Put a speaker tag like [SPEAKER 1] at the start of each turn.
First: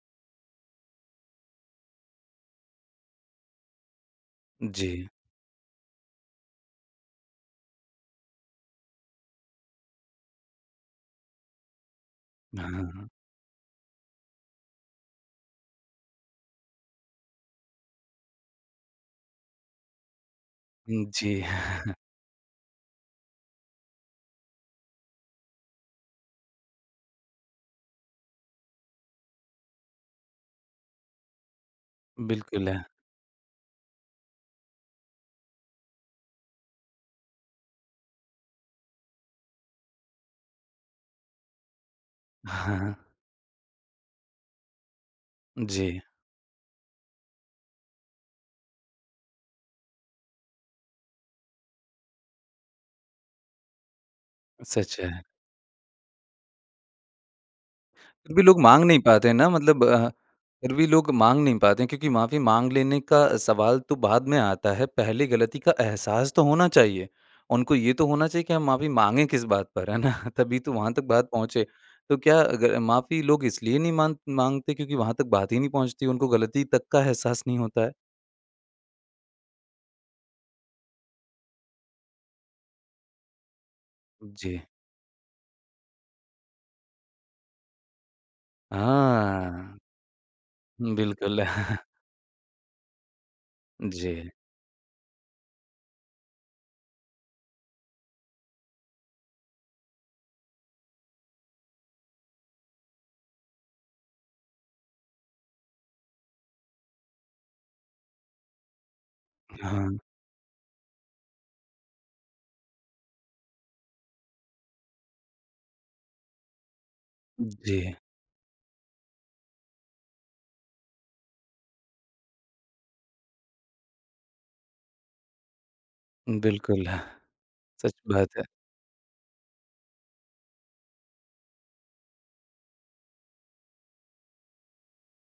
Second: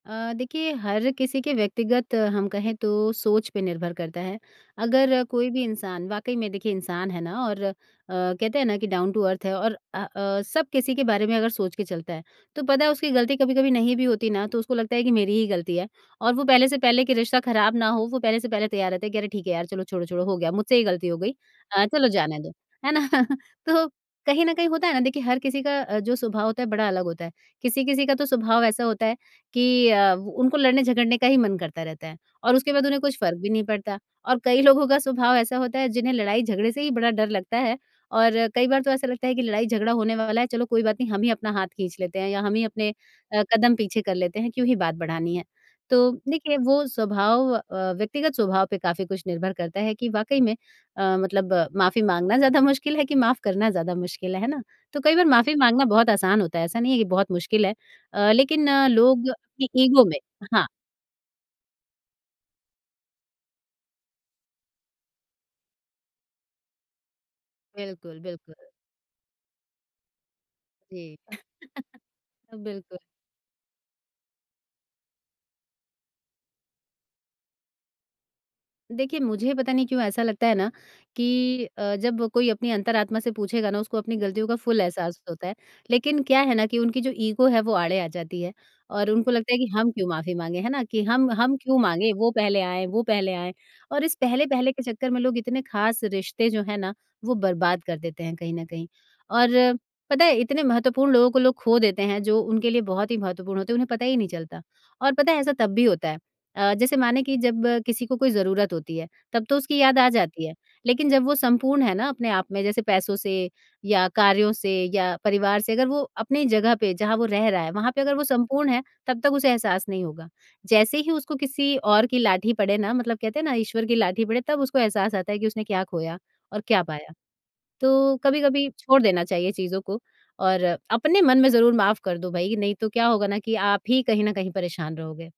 [SPEAKER 1] अ, देखिए हर किसी के व्यक्तिगत हम कहें तो सोच पे निर्भर करता है।
[SPEAKER 2] जी।
[SPEAKER 1] अगर कोई भी इंसान वाक़ई में देखिए इंसान है ना और अ, कहते हैं ना कि डाउन टू अर्थ है और अ अ, सब किसी के बारे में अगर सोच के चलता है तो
[SPEAKER 2] हाँ, हाँ,
[SPEAKER 1] पता है
[SPEAKER 2] हाँ।
[SPEAKER 1] उसकी ग़लती कभी-कभी नहीं भी होती ना तो उसको लगता है कि मेरी ही ग़लती है और वो पहले से पहले के रिश्ता ख़राब ना हो वो पहले से पहले तैयार रहते हैं कि अरे ठीक है यार! चलो छोड़ो-छोड़ो हो गया मुझसे ही
[SPEAKER 2] उम,
[SPEAKER 1] ग़लती हो गई
[SPEAKER 2] जी।
[SPEAKER 1] अ, चलो जाने दो। है ना तो कहीं न कहीं होता है ना देखिए हर किसी का अ, जो स्वभाव होता है बड़ा अलग होता है। किसी-किसी का तो स्वभाव ऐसा होता है कि अ, उनको लड़ने-झगड़ने का ही मन करता रहता है और
[SPEAKER 2] बिल्कुल।
[SPEAKER 1] उसके बाद उन्हें कुछ फ़र्क भी नहीं पड़ता और कई लोगों का स्वभाव ऐसा होता है जिन्हें लड़ाई-झगड़े से ही बड़ा डर लगता है। और कई बार तो ऐसा लगता है कि लड़ाई झगड़ा होने वाला है। चलो कोई बात नहीं हम ही अपना हाथ खींच लेते हैं या हम ही
[SPEAKER 2] हाँ,
[SPEAKER 1] अपने
[SPEAKER 2] हाँ।
[SPEAKER 1] अ, कदम पीछे कर लेते हैं क्यों ही बात बढ़ानी है।
[SPEAKER 2] जी।
[SPEAKER 1] तो देखिए वो स्वभाव अ, व्यक्तिगत स्वभाव पे काफ़ी कुछ निर्भर करता है कि वाक़ई में अ, मतलब माफ़ी माँगना ज़्यादा मुश्किल है कि माफ़ करना ज़्यादा मुश्किल है। है ना? तो
[SPEAKER 2] सच
[SPEAKER 1] कई
[SPEAKER 2] है।
[SPEAKER 1] बार माफ़ी माँगना बहुत आसान होता है ऐसा नहीं है कि बहुत मुश्किल है अ,
[SPEAKER 2] फ़िर भी लोग
[SPEAKER 1] लेकिन
[SPEAKER 2] माँग
[SPEAKER 1] अ,
[SPEAKER 2] नहीं पाते
[SPEAKER 1] लोग
[SPEAKER 2] हैं ना
[SPEAKER 1] अपनी
[SPEAKER 2] मतलब
[SPEAKER 1] ईगो
[SPEAKER 2] अ,
[SPEAKER 1] में हाँ।
[SPEAKER 2] फ़िर भी लोग माँग नहीं पाते हैं क्योंकि माफ़ी माँग लेने का सवाल तो बाद में आता है, पहले ग़लती का एहसास तो होना चाहिए। उनको ये तो
[SPEAKER 1] बिल्कुल,
[SPEAKER 2] होना चाहिए कि
[SPEAKER 1] बिल्कुल।
[SPEAKER 2] हम माफ़ी माँगें किस बात पर है ना तभी तो वहाँ तक
[SPEAKER 1] जी।
[SPEAKER 2] बात पहुँचे। तो क्या अगर अ,
[SPEAKER 1] बिल्कुल।
[SPEAKER 2] माफ़ी लोग इसलिए नहीं माँग माँगते? क्योंकि वहाँ तक बात ही नहीं पहुँचती? उनको ग़लती तक का एहसास नहीं होता है।
[SPEAKER 1] देखिए, मुझे पता नहीं क्यों ऐसा लगता है? ना कि अ, जब कोई अपनी अंतरात्मा से पूछेगा ना उसको अपनी ग़लतियों का
[SPEAKER 2] जी।
[SPEAKER 1] फुल एहसास तो होता है। लेकिन, क्या है ना कि उनकी जो ईगो है वो आड़े आ जाती है और उनको लगता है कि
[SPEAKER 2] हाँ।
[SPEAKER 1] हम क्यों माफ़ी माँगे है ना कि हम
[SPEAKER 2] बिल्कुल।
[SPEAKER 1] हम क्यों माँगे वो पहले आएँ, वो पहले आएँ और इस
[SPEAKER 2] जी।
[SPEAKER 1] पहले-पहले के चक्कर में लोग इतने ख़ास रिश्ते जो हैं ना वो बर्बाद कर देते हैं कहीं न कहीं। और पता है इतने महत्वपूर्ण लोगों को लोग ख़ो देते हैं जो उनके लिए बहुत ही महत्वपूर्ण होते हैं उन्हें पता ही नहीं चलता और पता है ऐसा तब भी होता है। अ, जैसे माने कि जब किसी को कोई ज़रूरत होती है तब तो उसकी याद
[SPEAKER 2] हाँ।
[SPEAKER 1] आ जाती है लेकिन जब वो संपूर्ण है ना अपने आप में जैसे पैसों से या कार्यों से या परिवार से अगर वो अपनी जगह पे जहाँ वो रह रहा है वहाँ
[SPEAKER 2] जी।
[SPEAKER 1] पे अगर वो संपूर्ण है तब तक उसे एहसास नहीं होगा। जैसे ही उसको किसी और की लाठी पड़े ना मतलब कहते हैं ना ईश्वर की लाठी पड़े तब उसको एहसास आता है कि उसने क्या ख़ोया और क्या
[SPEAKER 2] बिल्कुल।
[SPEAKER 1] पाया।
[SPEAKER 2] सच
[SPEAKER 1] तो
[SPEAKER 2] बात है।
[SPEAKER 1] कभी-कभी छोड़ देना चाहिए चीज़ों को और अपने मन में ज़रूर माफ़ कर दो भई नहीं तो क्या होगा ना कि आप ही कहीं न कहीं परेशान रहोगे।